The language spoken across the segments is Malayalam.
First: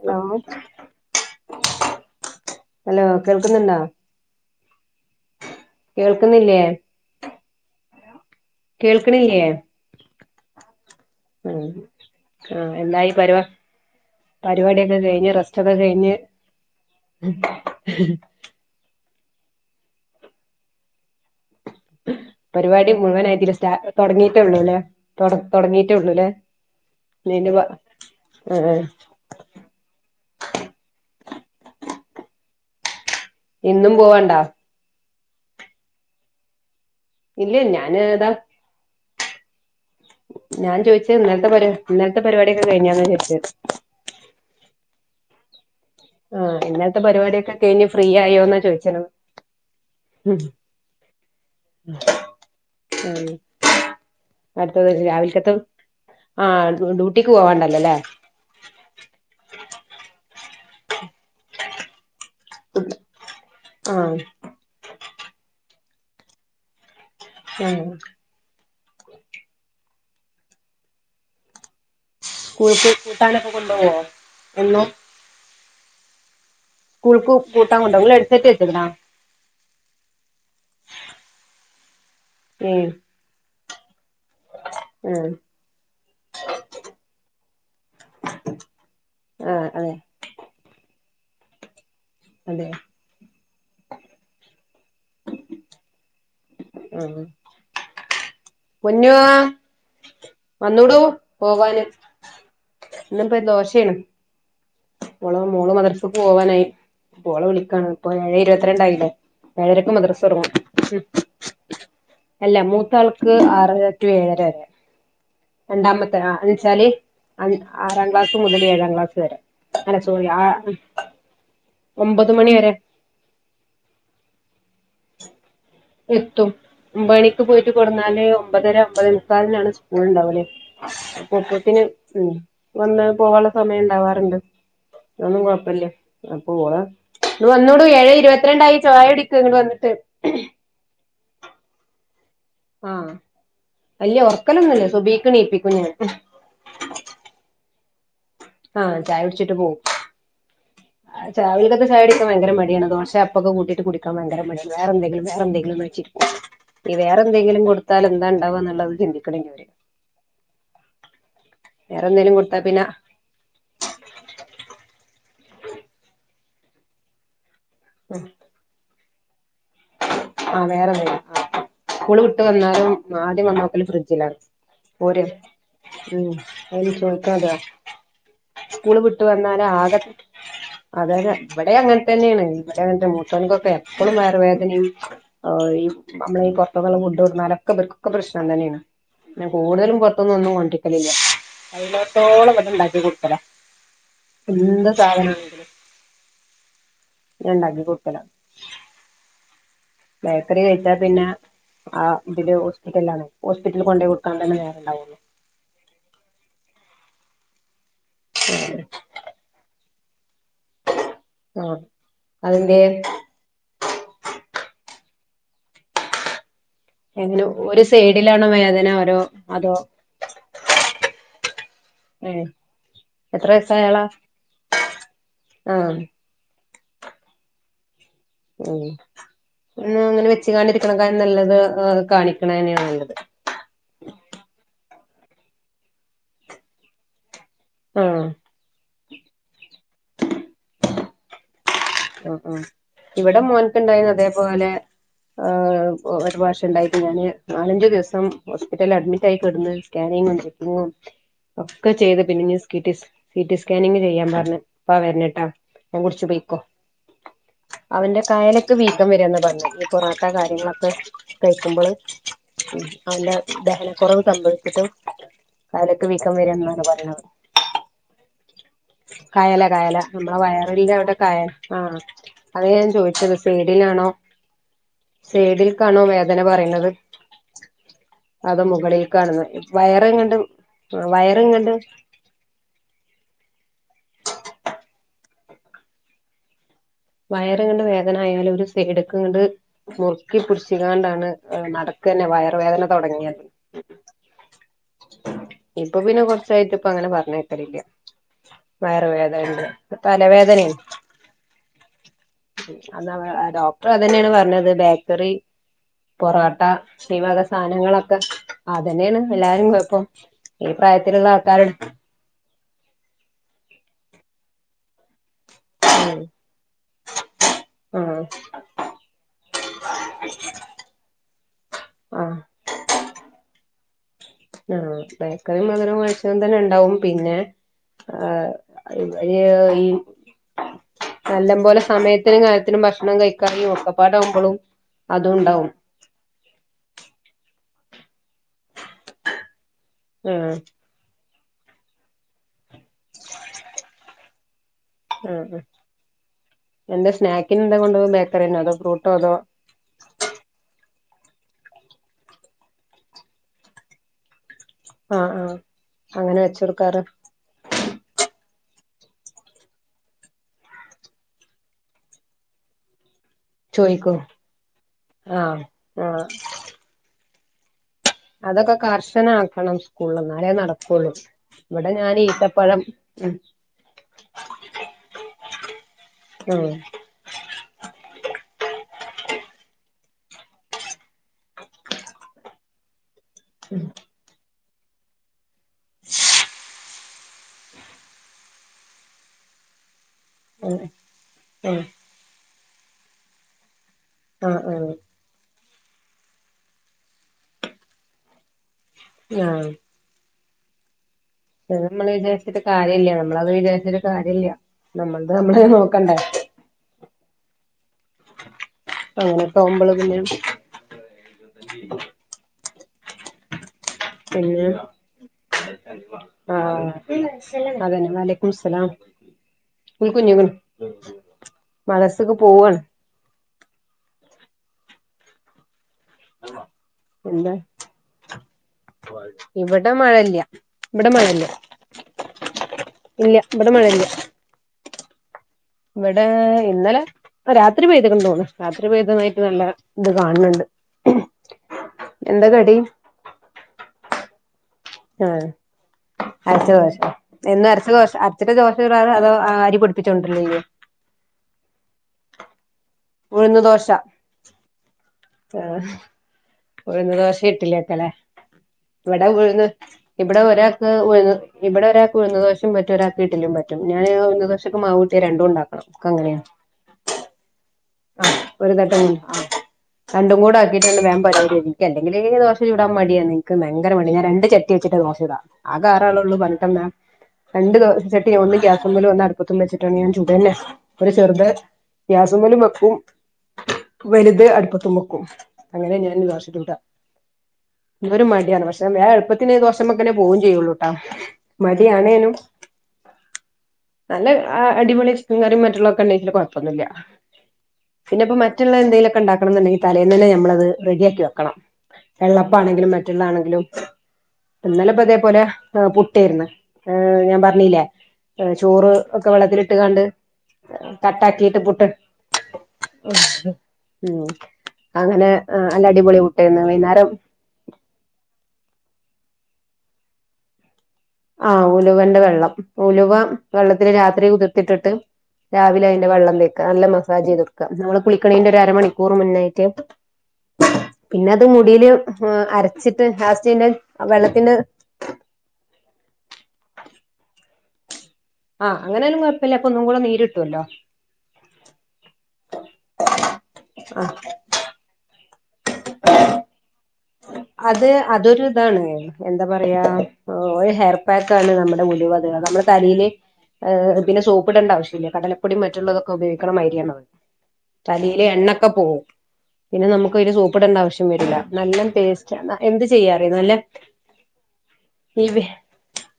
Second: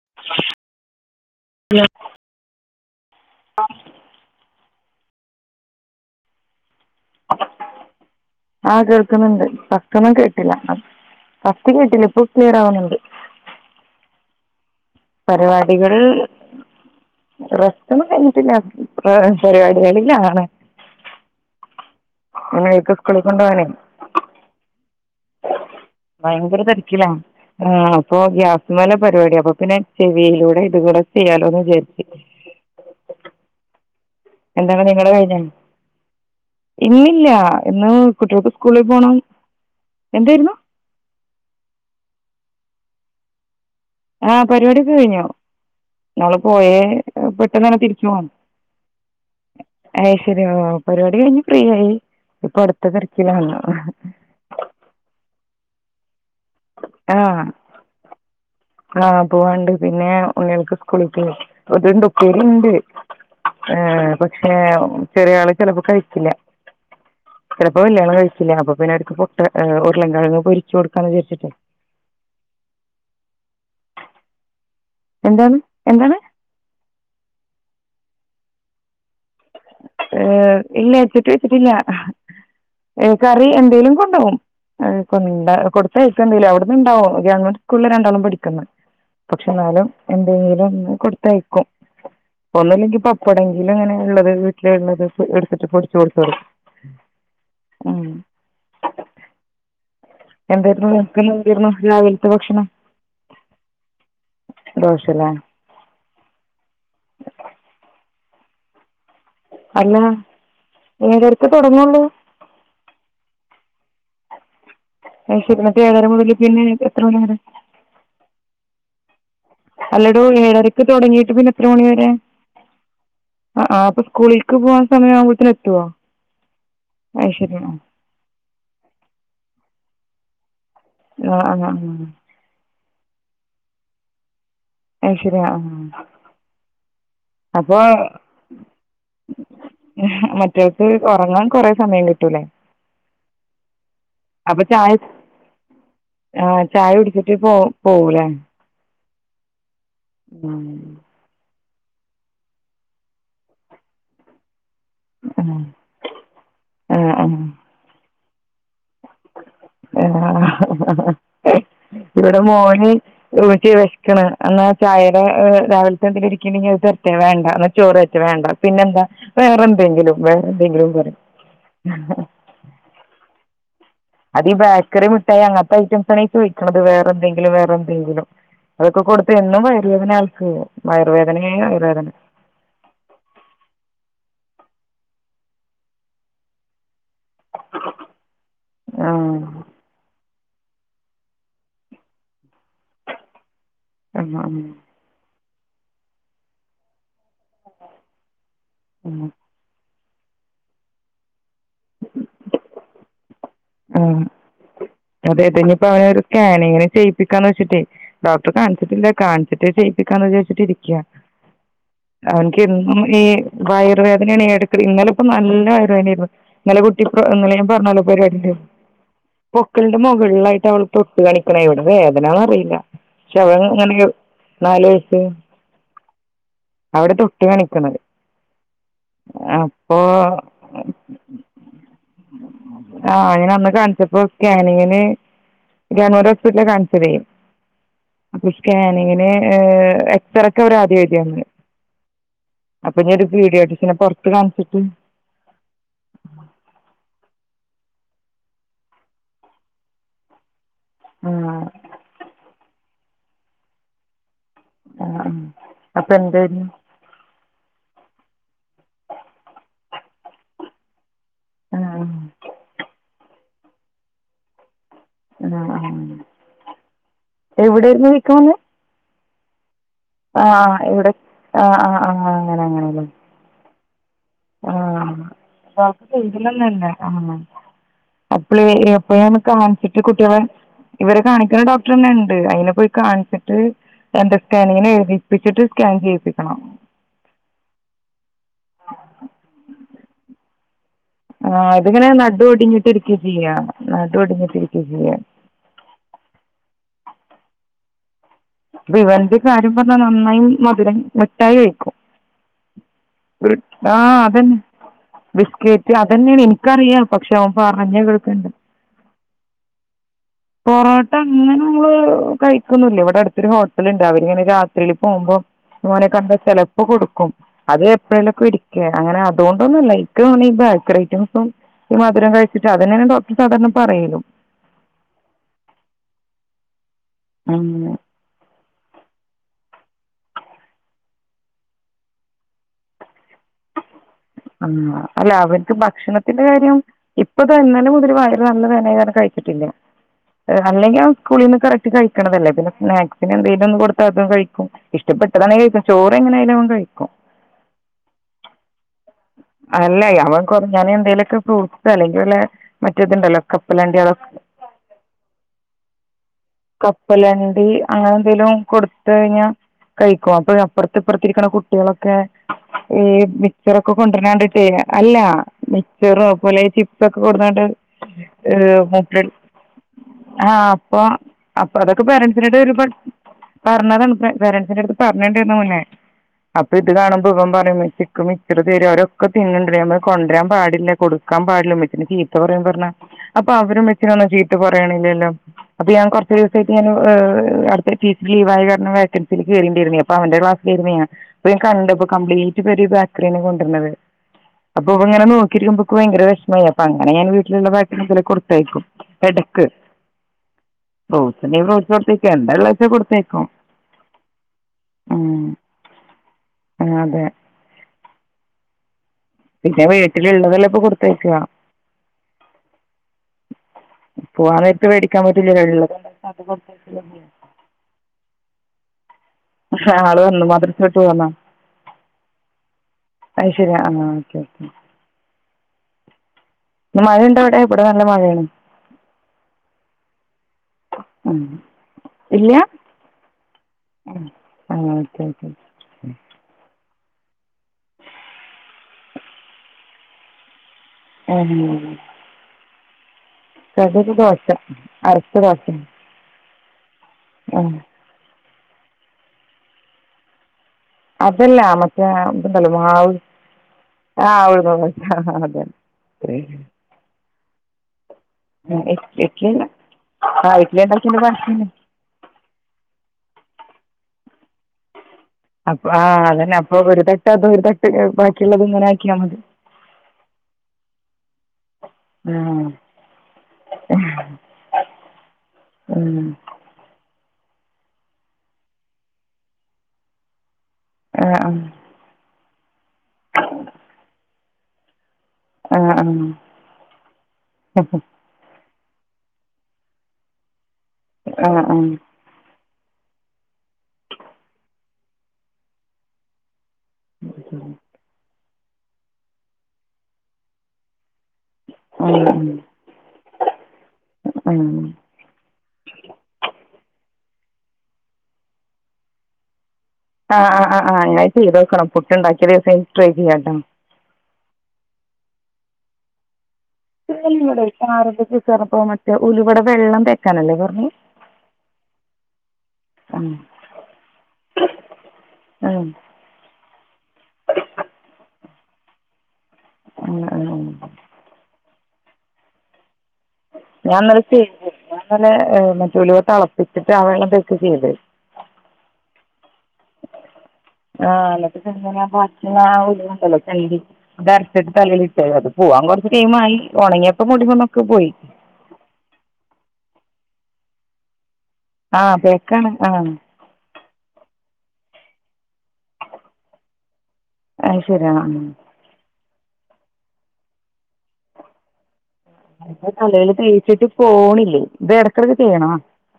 ഹലോ ഹലോ ഹലോ കേൾക്കുന്നുണ്ടോ കേൾക്കുന്നില്ലേ ആഹ കേൾക്കണില്ലേ കേൾക്കുന്നുണ്ട് ഫസ്റ്റ്റ്റൊന്നും കേട്ടില്ല ഫസ്റ്റ്കേട്ടില്ല ഇപ്പൊ ക്ലിയർ ആവുന്നുണ്ട് പരുവാ പരിപാടി ഒക്കെ ക പരിപാടികൾ റസ്റ്റ് ഒന്നും കഴിഞ്ഞിട്ടില്ല വേറെ പരാവാടി അല്ലെങ്കിലും ആണ് ഉ പരിപാടി നിങ്ങൾക്ക് സ്കൂളിൽ മുഴുവനായിട്ടില്ലസ്റ്റ കൊണ്ടുപോകാനേ തൊടങ്ങിയിട്ടേ ഉള്ളൂ അല്ലേ തൊ തൊടങ്ങിട്ടേ ഉള്ളൂ അല്ലേ ലാ ആ അപ്പൊ ആഹ് ഗ്യാസ് ആഹ് മലാ പരിപാടി അപ്പൊ പിന്നെ ചെവിയിലൂടെ ഇതും കൂടെ ചെയ്യാലോന്ന് വിചാരിച്ച് ഇന്നും പോവാണ്ടാ എന്താണ് നിങ്ങളുടെ കയിഞ്ഞാ ഇന്നി ല്ല ഇല്ല ഇന്ന് ഞാന് ഇതാ കുട്ടിയോൾക്ക് സ്കൂളിൽ പോണം എന്തായിരുന്നു ഇന്നത്തെ പരിപാ ഇന്നലത്തെ പരിപാടിയൊക്കെ കഴിഞ്ഞാന്നോ ചോയിച്ചെ ആഹ പരിപാടി ഒക്കെ കഴിഞ്ഞു ങ്ങള് ആഹ് പോയേ ഇന്നലത്തെ പരിപാടിയൊക്കെ പെട്ടെന്ന് തന്നെ കഴിഞ്ഞ് തിരിച്ചു ഫ്രീ പോന്നോ ആയോന്നാ ചോദിച്ചത് അയ് ഉം ശരിയോ പരിപാടി കഴിഞ്ഞ് ഫ്രീ ആയി ഇപ്പൊ അടുത്ത ആഹ് തിരക്കിലാണ് അടുത്തത് രാവിൽക്കത്തും ആ ഡ്യൂട്ടിക്ക് പോവാണ്ടല്ലോല്ലേ ആഹ പോവാണ്ട് പിന്നെ ഉണ്ണൾക്ക് സ്കൂളിൽക്കെ ഒരുണ്ടൊപ്പരിയിണ്ട് ആഹ് പക്ഷേ ഏ ചെറിയ ആള് ചിലപ്പോ കഴിക്കില്ല ചിലപ്പോ ആഹ് വല്യ ആളും കഴിക്ക ഇല്ലാ അപ്പൊ പിന്നെ അടുക്ക് പൊട്ട് ഉരുളൻ കിഴങ്ങ് പൊരിച്ച് കൊടുക്കാന്ന് വിചാരിച്ചിട്ട് സ്കൂൾക്ക് കൂട്ടാനൊക്കെ കൊണ്ടുവോ എന്നും എന്താന്ന് എന്താണ് സ്കൂൾക്ക് കൂട്ടാൻ കൊണ്ടാവ നിങ്ങള്‌ ഹെഡ്സെറ്റ് വച്ച്ക്ക്ണാ ഏ ഇല്ല ഹെഡ് സെറ്റ് വെച്ചിട്ടില്ല ഉം കറി എന്തേലും കൊണ്ടു പോകും അ ഇപ്പം ആഹ് മിണ്ടാ കൊടുത്തയിക്കണില്ല അവിടിന്നിണ്ടാവും ഗവൺമെന്റ് സ്കൂളിലാ രണ്ടാളും പഠിക്കുന്നെ പക്ഷെ ആഹ് എന്നാലും അതെ എ വേറെ ഒന്നും കൊടുത്തയയ്ക്കും അതെ ഒന്നുല്ലങ്കി പപ്പടെങ്കിലും അങ്ങനെ ഉള്ളത് നെ ഉള്ളത് എടുത്തിട്ട് പൊട്ടിച്ച് കൊടുത്തുവിടും ഉം ഉം പൊന്നൂ എന്തായിരുന്നു വന്നൂടോ ഇന്ന് എന്തായിരുന്നു പോവാന് രാവിലത്തെ ഭക്ഷണം ഇന്നിപ്പോ ഒരു ദോശയാണ് ദോശ അല്ലേ ഓള മോള് മദ്രസക്ക് പോവാനായി ഇപ്പോ ഓളെ വിളിക്കണം ഇപ്പോ ഏഴ് ഇരുപത്തിരണ്ടായില്ലേ ഏഴരക്ക് അല്ല മദ്രസ തൊടങ്ങും ഏഴരക്ക് തുടങ്ങുള്ളൂ അല്ല മൂത്താൾക്ക് ആറര റ്റു ഏഴര വരെ അത് ശരി എന്നിട്ട് ഏഴര രണ്ടാമത്തെ മുതൽ ആ എന്ന് പിന്നെ വെച്ചാല് എത്ര മണി വരെ ആറാം ക്ലാസ് മുതല് ഏഴാം ക്ലാസ് വരെ അല്ല അല്ലടോ സോറി ആ ഏഴരക്ക് തുടങ്ങീട്ട് പിന്നെ എത്ര മണി വരെ ഒമ്പത് മണി വരെ ആ ആ അപ്പൊ സ്കൂളിൽക്ക് പോകാൻ സമയം ആവുമ്പഴത്തേക്ക് എത്തുവോ എത്തും ഒമ്പത് അത് മണിക്ക് ശരി പോയിട്ട് ആ കൊണ്ടുന്നാല് ഒമ്പതര ഒമ്പതേ മുക്കാലിനാണ് സ്കൂൾ ഉണ്ടാവല് ആ ആ ഒപ്പത്തിന് ആ. ഉം വന്ന് പോവാനുള്ള സമയം ഉണ്ടാവാറുണ്ട് അത് ശരിയാ ല്ല അപ്പോവാ വന്നുടോ ഏഴ് ഇരുപത്തിരണ്ടായി ചായകുടിക്ക് ഇങ്ങട് വന്നിട്ട് ഇപ്പൊ ഉറങ്ങാൻ കുറേ സമയം കിട്ടൂലേ ആ അയ്യോ അപ്പൊ ഉറക്കലൊന്നും ഇല്ല ചായ സുബഹിക്കെണീപ്പിക്കും ഞാൻ ആ ചായ കുടിച്ചിട്ട് പോ പോവൂലേ ആ ചായ കുടിച്ചിട്ട് പോകും ഉം ആ രാവിലത്തെ ചായകുടിക്കാൻ ഭയങ്കര മടിയാണ് ദോശ അപ്പൊക്കെ കൂട്ടീട്ട് കുടിക്കാൻ ഭയങ്കര മടിയാണ് വേറെന്തിലും ആ വേറെന്തെങ്കിലും ഉമ്മച്ചി ഇനി ആ വേറെ ആ എന്തെങ്കിലും കൊടു ത്താല് എന്താണ്ടാവുക എന്നുള്ളത് ചിന്തിക്കണം ഇനിയത് എന്നാണാ ആ വേറെ എന്തെങ്കിലും ഇവിടെ കൊടുത്താ പിന്നെ മോന് ഉമ്മച്ചി വിശക്കണ് എന്നാൽ ചായയുടെ രാവിലത്തെ എന്തേലും ഇരിക്കണങ്കി അത് തരട്ടെ വേണ്ട എന്ന ചോറ് തരട്ടെ വേണ്ട പിന്നെന്താ വേറെ എന്തെങ്കിലും വേറെ ആഹ് എന്തെങ്കിലും നേരം പറയും ആ സ്കൂള് വിട്ട് വന്നാലും ആദ്യം വന്ന് നോക്കല് ഫ്രിഡ്ജ് അത് ഈ ബേക്കറി മുട്ടായി അങ്ങനത്തെ ഐറ്റംസ് ആണ് ഈ ഉം ചോദിക്കുന്നത് അയിന് വേറെ ചോദിക്കാതാ എന്തെങ്കിലും വേറെ എന്തെങ്കിലും സ്കൂള് അതൊക്കെ വിട്ട് കൊടുത്ത് വന്നാല് എന്നും ആകെ വയറുവേദനയാ ആൾക്ക് വയറുവേദനയേ വയറുവേദന ന്റെ മുത്തൊന്ക്കൊക്കെ എപ്പഴും വയറുവേദനയും ഈ നമ്മള് ഈ പൊറത്തുന്നുള്ള ഫു ഡ് തിന്നാലൊക്ക ഇവർക്കൊക്കെ പ്രശ്നം തന്നെയാണ് ആ ഞാൻ കൂടുതലും പൊറത്തുന്ന് ഒന്നും കൊണ്ടി റിയില്ല എന്തൊത്തോളം ഫുഡുണ്ടാക്കി കൊടുത്തതാ ആ, ആ, എന്ത് സാധന ഞാനുണ്ടാക്കി കൊടുക്കലാ ഉം ബേക്കറി കഴിച്ചാൽ പിന്നെ ആ കുട്ടിക്ക് ഹോസ്പിറ്റലിലാണ് ഹോസ്പിറ്റലിൽ ആ. കൊണ്ട് കൊടുക്കാൻ തന്നെ നേരവുണ്ടാവോളു അതെ അതെ ഇനിപ്പൊ അവനെ ഒരു സ്കാനിംഗിന് ചെയ്യിപ്പിക്കാന്ന് വെച്ചിട്ടേ ഡോക്ടറെ ഏഹ് കാണിച്ചിട്ടില്ല കാണിച്ചിട്ട് ഡേറ്റ് എടുക്കാന്ന് വെച്ചിട്ടിരിക്കയാ ആഹ് അവനിക്ക് അതെന്തേ എന്നും ഈ വയറുവേദനയാണ് എടക്ക് എടക്ക് ഇന്നലെ ഇപ്പം നല്ല വയറുവേദന ആരുന്നു ഇന്നലെ കുട്ടി ഇപ്പൊ ഇന്നലെ ഞാൻ പറഞ്ഞാലോ പരിപാടി ഉണ്ട്ന്ന് അതിനാആരോ പൊക്കളിന്റെ മുകളിലായിട്ട് അവൾ തൊട്ട് കാണിക്കണെ എവടെ ഏഹ് വേദനാന്നറിയില്ല എത്ര വയസ്സായാളാ [unintelligible] നാല് വയസ് ആഹ് അവിടെ തൊട്ട് കാണിക്കും എന്നാല് ഉം അങ്ങനെ വെച്ച് കൊണ്ടിരിക്കണ കാട്ടിലും നല്ലത് കാണിക്കണ തന്നെയാണ് നല്ലത് അങ്ങനെ അന്ന് കാണിച്ചപ്പോ സ്കാനിംഗിന് ഗവൺമെന്റ് ഹോസ്പിറ്റലിലാ കാണിച്ചത് ആഹ് അപ്പം സ്കാനിംഗിന് എക്സറേക്ക് അവര് ആദ്യ എഴുതിയായിരുന്നു ആഹ് ആഹ് അപ്പം ഇനി ഒരു പീഡിയാട്രീഷനെ പൊറത്ത് കാണിച്ചിട്ട് ആ ഒരു പ്രാവശ്യം ഉണ്ടായിട്ട് ഞാന് നാലഞ്ചു ദിവസം ഹോസ്പിറ്റലിൽ അഡ്മിറ്റ് ആയിക്കിടന്ന് സ്കാനിങ്ങും ചെക്കിങ്ങും ആ ഒക്കെ ചെയ്ത് പിന്നെ ഇനി സ്കിറ്റി സി റ്റി സ്കാനിങ് ചെയ്യാൻ പറഞ്ഞു പ്പാ ആ ആ. വരുന്നിട്ടാ വേഗം അപ്പൊ കുടിച്ചു പോയിക്കോ എന്തായിരുന്നു അവന്റെ കയലൊക്കെ വീക്കം വരാന്നാ പറഞ്ഞത്. ഈ പൊറോട്ടാ കാര്യങ്ങളൊക്കെ കഴിക്കുമ്പള്, ആ അയ്‌ന്റെ ദഹനക്കുറവ് സംഭവിച്ചിട്ട് ആ ആ കയലൊക്കെ വീക്കം വരും ന്നാണ് പറീണെത്. എവിടെയായിരുന്നു നിൽക്കുന്നത് കയല, കയല. നമ്മളെ ആ ആ വയറിന്റെ ഇവിടെ അവ്ടെ കയ, ആ ആ ആഹ്. ആ അങ്ങനെ അതേയ് ഞാൻ ചോയിച്ചത്. പേടിലാണോ ആഹ് വേദന പറയണത് [unintelligible] ആഹ് അതോ അപ്പള് എപ്പഴാണ് മുകളിൽക്കാണെന്ന് കാണിച്ചിട്ട് വയറങ്ങണ്ട് കുട്ടികളെ ഇവരെ കാണിക്കുന്ന വയറിങ്ങണ്ട് ഡോക്ടറന്നെ ഉണ്ട് അയിനെ പോയി കാണിച്ചിട്ട് എന്താ സ്കാനിങ്ങിനു എഴുതിപ്പിച്ചിട്ട്, സ്കാൻ ചെയ്യിപ്പിക്കണം. വയറുങ്ങട് വേദന ആയാലും ഒരു സൈട്ക്കു ഇങ്ങട് മുറുക്കി പിടിച്ചിണ്ടാണ്. ആ ഇതിങ്ങനെ നടു ഒടിഞ്ഞിട്ട് ഇരിക്ക ചെയ്യാ നടു ഒടിഞ്ഞിട്ടിരിക്കേ ചെയ്യാ ഇപ്പൊ പിന്നെ കുറച്ചായിട്ട് ഇപ്പ അങ്ങനെ പറഞ്ഞ് കേക്കലില്ല അപ്പ ഇവന്റെ കാര്യം പറഞ്ഞ നന്നായി തലവേദനേണ് മധുരം മിട്ടായി കഴിക്കും അത് ഡോക്ടർ ആ അതന്നെയാണ് അതന്നെ പറഞ്ഞത് ബേക്കറി ബിസ്ക്കറ്റ് പൊറോ അതന്നെയാണ് റോട്ട എനിക്കറിയാം പക്ഷെ ഈവക അവൻ പറഞ്ഞ സാധനങ്ങളൊക്കെ കേൾക്കുന്നുണ്ട് അതന്നെയാണ് എല്ലാരും കുഴപ്പം പൊറോട്ട അങ്ങനെ മ്മള് കഴ ഴിക്കൊന്നുല്ല ഇവിടെ അടുത്തൊരു ഹോട്ടൽ ഉണ്ട് അവരിങ്ങനെ രാത്രിയിൽ പോകുമ്പോം ഇങ്ങോനെ കണ്ട ചെലപ്പോ കൊടുക്കും അത് ആഹ് എപ്പോഴെലൊക്കെ ഒരിക്കെ അങ്ങനെ അതുകൊണ്ടൊന്നുല്ല എനിക്ക് തോന്നി ബേക്കറി ഐറ്റംസും മധുരം ആഹ് കഴിച്ചിട്ട് അത് തന്നെ ഡോക്ടർ സാധാരണ പറയലും ഉം ബേക്കറി മധുരം കഴിച്ചാ തന്നെ ഉണ്ടാവും പിന്നെ ഉം. ആ ഇവര് ഈ നല്ലം പോലെ സമയത്തിനും കാലത്തിനും ഭക്ഷണം കഴിക്കായിയും ഒക്കെ [unintelligible] അല്ല അവർക്ക് ഭക്ഷ ഭക്ഷണത്തിന്റെ കാര്യം ഇപ്പൊ ദാ ഇന്നലെ മുതൽ വയറു നല്ല വേദനയായ കാരണം കഴിച്ചിട്ടില്ല ആഹ് അല്ലങ്കിൽ അവൻ സ്കൂളിൽ നിന്ന് കറക്റ്റ് കഴിക്കണതല്ലേ പിന്നെ സ്നാക്സിന് എന്തേലും ഒന്ന് കൊടുത്താൽ അതും കഴിക്കും ആഹ് ഇഷ്ടപ്പെട്ടതാണെങ്കി കഴിക്കും. ചോറ് എങ്ങനായാലും അവൻ കഴിക്കും. ക്കിന് എന്താ കൊണ്ടോണത് ബേക്കറിയാണോ അതോ ഫ്രൂട്ടോ അതോ അല്ലേ അവൻ കൊറ ഞാൻ എന്തേലുക്കെ ഫ്രൂട്ട്സ് അല്ലെങ്കിൽ വല്ല മറ്റേതുണ്ടല്ലോ കപ്പലണ്ടി അതൊക്കെ ആ ആ അങ്ങനെ വെച്ചൊടുക്കാറ് [unintelligible] അങ്ങനെ എന്തേലും കൊടുത്ത് കഴിഞ്ഞാ. കഴിക്കോ അപ്പഴ് അപ്പർത്ത് ഇപ്പർത്തിരിക്കണ കുട്ടികളൊക്കെ ഈ മിച്ചറൊക്കെ ചോയിക്കും കൊണ്ടരണ കണ്ട്ട്ടേ അല്ല ആഹ് ആഹ് മിച്ചറും അതുപോലെ ഈ ചിപ്സ് ഒക്കെ കൊണ്ടുന്നണ്ട് അതൊക്കെ കർശനം ആക്കണം സ്കൂളിൽ ഇന്നാലേ ആഹ് അപ്പൊ നടക്കുള്ളൂ അപ്പൊ ഇവടെ അതൊക്കെ ഞാൻ പേരൻസിനോട് ഈത്തപ്പഴം. ഒരുപാ [unintelligible] പറഞ്ഞതാണ് പേ പേരൻറ്സിന്റെ അടുത്ത് പറഞ്ഞേണ്ടിരുന്നു മുന്നേ ആഹ് അപ്പൊ ഇത് കാണുമ്പോ ഇവൻ പറയുന്നു ചി ക്ക് മിച്ചറ് തരോ അവരൊക്കെ തിന്ന്ണ്ട് ഞമ്മൾ കൊണ്ടരാൻ പാടില്ല കൊടുക്കാൻ പാടില്ല ഇമ്മച്ചിനെ ചീത്ത പറയും പറഞ്ഞ അപ്പൊ അവരെ ഇമ്മച്ചിനെ ഒന്നും ചീത്ത പറയണില്ലല്ലോ അപ്പൊ ഞാൻ കുറച്ച ദിവസ ഞാന് അടുത്ത [unintelligible] ലീവായ കാരണം വേക്കൻസിയിൽ കേറിണ്ടിരുന്നെ അപ്പ അവന്റെ ആഹ് ക്ലാസിലായിരുന്നേ ഞാ അപ്പ ആഹ് കണ്ട് അപ്പോ കംപ്ലീറ്റ് പേരും ഈ ബേക്കറിയന്നെ കൊണ്ടരുന്നത്. ആഹ് അപ്പൊ ഇവൻ ആഹ് ഇങ്ങനെ നോക്കിരിക്കുപ്പൊ ഇക്ക് ഭയങ്കര വെഷ്മായി അപ്പൊ അങ്ങനെ ഞാൻ വീട്ടില്ള്ള ബാക്കിള്ളെ ഇത്പോലെ കൊട്ത്തയക്കും. എടക്ക് ആഹ് ഫ്രൂട്ട്സ് നീ അത് ഫ്രൂട്ട്സ് നമ്മള് കൊടുത്തേക്കും എന്താ വിചാരിച്ചിട്ട് ഉള്ള വെച്ചാൽ കാര്യ ഇല്ല്യ. കൊടുത്തേക്കും നമ്മളത് വിചാരിച്ചിട്ട് കാര്യ ഇല്ല്യ. നമ്മള്തേ ഉം. നമ്മള് നോക്കണ്ടേ ആ അതെ അങ്ങനൊക്കെ പിന്നെ ആവുമ്പള് വീട്ടില്ള്ളതെല്ലെ ഇപ്പൊ കൊടുത്തേക്കാ. പിന്നെ അത് ആ കൊടുത്തേക്കില്ല അതന്നെ വലൈക്കുമുസ്സലാം. ഉൽ ആള് വന്നു കുഞ്ഞിക്ക മദ്രസ വിട്ട് പോന്നാ മദ്രസ്സക്ക് പോവാണ് അത് ശരി ആഹ് ഓക്കെ ഓക്കെ [unintelligible] ഇന്ന് എന്താ മഴയുണ്ടാവിടെ ഇവിടെ നല്ല മഴയാണ് ഇവിടെ മഴയില്യ ഇവിടെ ഉം. മഴല്ല ഇല്ല ഇല്ല്യ ഇവിടെ മഴയില്ല്യ ഉം. ആ ക്കെ ക്കെ ഇവിടെ ഇന്നലെ രാത്രി പെയ്തിക്ക്ണുതോന്നു രാത്രി പെയ്തതായിട്ട് നല്ല ഇത് കാണുന്നുണ്ട് ആ ഹും എന്താ കടി [unintelligible] ദോശ ആ അരച്ച ദോശ അരച്ച ദോശ എന്നും ഉം. അരച്ച ദോശ അര എന്നും ദോശ ചുടാറ അതോ അരിപൊടിപ്പിച്ചുകൊണ്ടരില്ലയ്യ അതല്ല മറ്റേ ഇത്ണ്ടല്ലോ മാവ് ഉഴുന്ന് ദോശ ആ ഉഴുന്നുദോശ അ അതെയതെ ആഹ് ഉഴുന്ന് ദോശിട്ടലിയാക്കല്ലേ ഇവടെ ഇഡ്ഡലി ഉഴുന്ന് ഇബടെ ആ ഇഡ്ഡലി ഒരാൾക്ക് ഉണ്ടാക്കിയതിന്റെ ഉഴ്ന്ന് ബാക്കിയല്ലേ ഇബടൊരാക്ക് ഉഴ്ന്ന് ദോശ ദോശയും പറ്റും ഇഢലി പറ്റും. ഞാൻ ഒന്ന് വിശക്കുമ്പോൾ മാവ് കൂട്ടി രണ്ടും ഇണ്ടാക്കണം ഇക് അങ്ങനെയാ ഓ ഒരു തട്ട് അതും ഒരു തട്ട്, ബാക്കിയുള്ളത് ഒരു ഇങ്ങനെ തട്ടം ആക്കിയാ മതി. ആഹ് രണ്ടും കൂടി ആക്കിയിട്ടാണ്ട് വേഗം പരിപാടി കഴിയും. എനിക്ക് അല്ലെങ്കിലെ ആ ദോശ ചൂടാൻ മടിയാ. ഭയങ്കര മടിയാ ഞാൻ രണ്ട് ചട്ടി വച്ചിട്ട് നോക്കിയതാ. ആകേ ആറാളെ ഉം. ഉള്ളൂ രണ്ട് ചട്ടി ഒന്ന് ഗ്യാസ്മലും ഒന്ന് അടുപ്പത്തും വെച്ചിട്ടാണ് ഞാൻ ചുടന്നെ ഒരു ആ ആ ആ ചെറുത് ഗ്യാസ്മ്മലും വെക്കും. വലുത് അടുപ്പത്തും വെക്കും. ആ അങ്ങനെ ആ ആ ഞാൻ ദോശ ചുടുക. ഇവര് മടിയാണ്. പക്ഷേ ഞാൻ എളുപ്പത്തിന് ദോശ മേത്തന്നെ പോകയും ചെയ്യുള്ളൂ ട്ടാ. ആ ആ. മടിയാണേനും നല്ല അടിപൊളി ചോറും കറി മറ്റുള്ളതൊക്കെ ഇൻണ്ടെങ്കിൽ പിന്നെ കൊഴപ്പൊന്നുമില്ല അതെ പിന്നെ മറ്റുള്ള എന്തെങ്കിലൊക്കെ ഇണ്ടാക്കണംന്ന്ണ്ടെങ്കിൽ തലേന്നെ നമ്മളത് റെഡിയാക്കി വെക്കണം. വെള്ളാപ്പം ആണെങ്കിലും മറ്റുള്ളാണെങ്കിലും, ഇന്നലെ ഇപ്പൊ ഇതേപോലെ. ആ പുട്ടേർന്ന് ഞാൻ പറഞ്ഞില്ലേ ചോറ് ഒക്കെ വെള്ളത്തിലിട്ടങ്ങാണ്ട് ആഹ് ആഹ്ആ അങ്ങനെ ച്ചീതോക്കണം പുട്ട് ഇണ്ടാക്കിയ ദിവസം ട്രൈ ചെയ്യാം കേട്ടോ ഉ അങ്ങനെ അല്ല അടിപൊളി പുട്ടേയ്ന്ന്. വൈന്നേരം സിറപ്പോറ മറ്റോ, ഉലുവേടെ വെള്ളം തേക്കാനല്ലേ പറഞ്ഞേ. ആഹ് ഉലുവന്റെ വെള്ളം. ഉലുവ വെള്ളത്തിൽ രാത്രി കുതിർത്തിട്ടിട്ട് രാവിലെ അയിന്റെ വെള്ളം തേക്ക. നല്ല മസാജ് ചെയ്ത കൊടുക്ക നമ്മള് കുളിക്കണീന്റെ ഒരു അരമണിക്കൂർ മുന്നായിട്ട് ഉം ഉം ഉ പിന്നെ അത് മുടിയില് അരച്ചിട്ട് ലാസ്റ്റ് ഞാൻ ഇന്നലെ വെള്ളത്തിന്. ചെയ്തു ഇന്നലെ മറ്റുലുവ തളപ്പിച്ചിട്ട് ആ വെള്ളം തേച്ച് ചെയ്ത് ആഹ അങ്ങനെ ഒന്നും കുഴപ്പല്ല അപ്പം ഒന്നും കൂടെ നീര് കിട്ടല്ലോ. ആ അങ്ങനെ അരച്ച ആ ഉലുവയുണ്ടല്ലോ ആഹ് അരിച്ചിട്ട് തലയിട്ടാൽ മതി അങ്ങോട്ട് ടൈം ആയി ഉണങ്ങിയപ്പോൾ മുടി കുന്നൊക്കെ അത് പോയി അതൊരു ഇതാണ് എന്താ പറയാ ഒരു ഹെയർ പാക്ക് ആണ് നമ്മൾ ആ ഉലുവടൊ നമ്മളെ പേക്കാണ് ആ തലയേല് ഏ പിന്നെ സോപ്പിടണ്ടാവശ്യമില്ല. കടലപ്പൊടി മറ്റുള്ളതൊക്കെ ഉപയോഗിക്കുന്നമാരിയാണ്. അത് ശരി ആ തലീല് എണ്ണൊക്കെ പോവും. പിന്നെ നമുക്ക് ഒര് സോപ്പിടേണ്ട ആവശ്യം വരില്ല. നല്ല പേസ് അ തലയിൽ തേച്ചിട്ട് പോണില്ലേ. ഇത് ഈ എടക്കടക്ക് ചെയ്യണോ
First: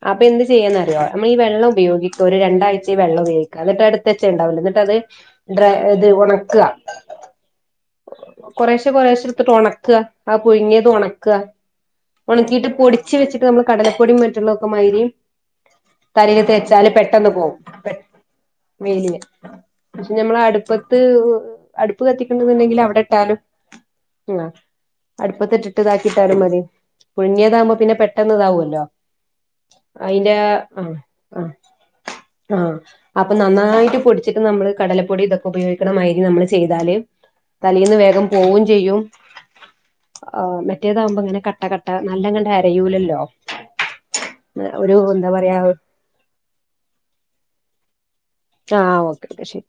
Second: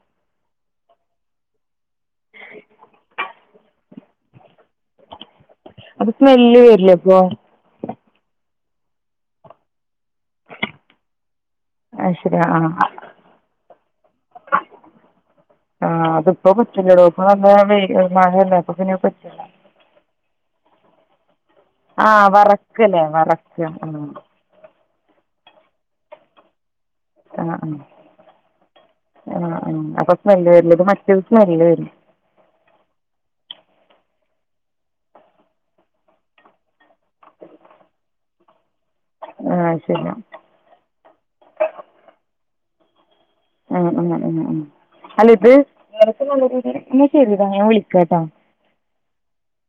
അപ്പൊ എന്ത് ചെയ്യാന്നറിയോ നമ്മൾ ഈ വെള്ളം ഉയോഗിക്ക. ഒരു രണ്ടാഴ്ച ഈ വെള്ളം ഉപയോഗിക്കുക. എന്നിട്ട് എടുത്ത് വെച്ചത് ഉണ്ടാവില്ലോ എന്നിട്ട് അത് ഡ്രൈ ഇത് അത് ഉണക്ക സ്മെല്ല് വരില്ലേ അപ്പോൾ കൊറേശ്ശെ കൊറോശ്ശെ എടുത്തിട്ട് ഉണക്ക. ആ പുഴുങ്ങിയത് ഉണക്ക അത് ശരി ആ ഒണക്കിട്ട് പൊടിച്ച് വച്ചിട്ട് നമ്മൾ കടലപ്പൊടിയും മറ്റുള്ളതൊക്കെ മാതിരി ആ അതിപ്പോൾ തലതേച്ചാല് പറ്റില്ലടോ ഇപ്പോൾ പെട്ടെന്ന് പോകും നല്ല വെയിൽ മഴയല്ലേ അപ്പോൾ പിന്നെ മെല് പറ്റില്ല ഞമ്മള അടുപ്പത്ത് അടുപ്പ് ആ കത്തിക്കു ണ്ടെങ്കിൽ അവിടെ വറക്കല്ലേ ഇട്ടാലും വറക്കുക ആ ആ അടുപ്പത്തിട്ടിട്ടതാക്കിട്ടാലും മതി ആ ആ പുഴുങ്ങിയതാകുമ്പോ പിന്നെ പെട്ടന്ന് ഇതാവൊല്ലോ ആ ആ അപ്പോൾ അതിന്റെ സ്മെല്ല് വരില്ല ആ ഇത് മറ്റേത് സ്മെല്ല് വരും ആ ആ അപ്പൊ നന്നായിട്ട് പൊടിച്ചിട്ട് നമ്മള് കടലപ്പൊടി ഇതൊക്കെ ഉപയോഗിക്കണമായിതിരി നമ്മള് ചെയ്താല് തലയിന്ന് വേഗം പോവും ചെയ്യും ആഹ് ശരി ആ മറ്റേതാകുമ്പോ ഇങ്ങനെ കട്ട കട്ട നല്ലങ്ങണ്ട് അരയൂലല്ലോ ആ ഉ ഉ ഉ ഒരു എന്താ അല്ല ഇത് പറയാ ന്ന ശരിടാ ഞാൻ വിളിക്ക ട്ടോ ആ ഓക്കെ ഓക്കെ ശരി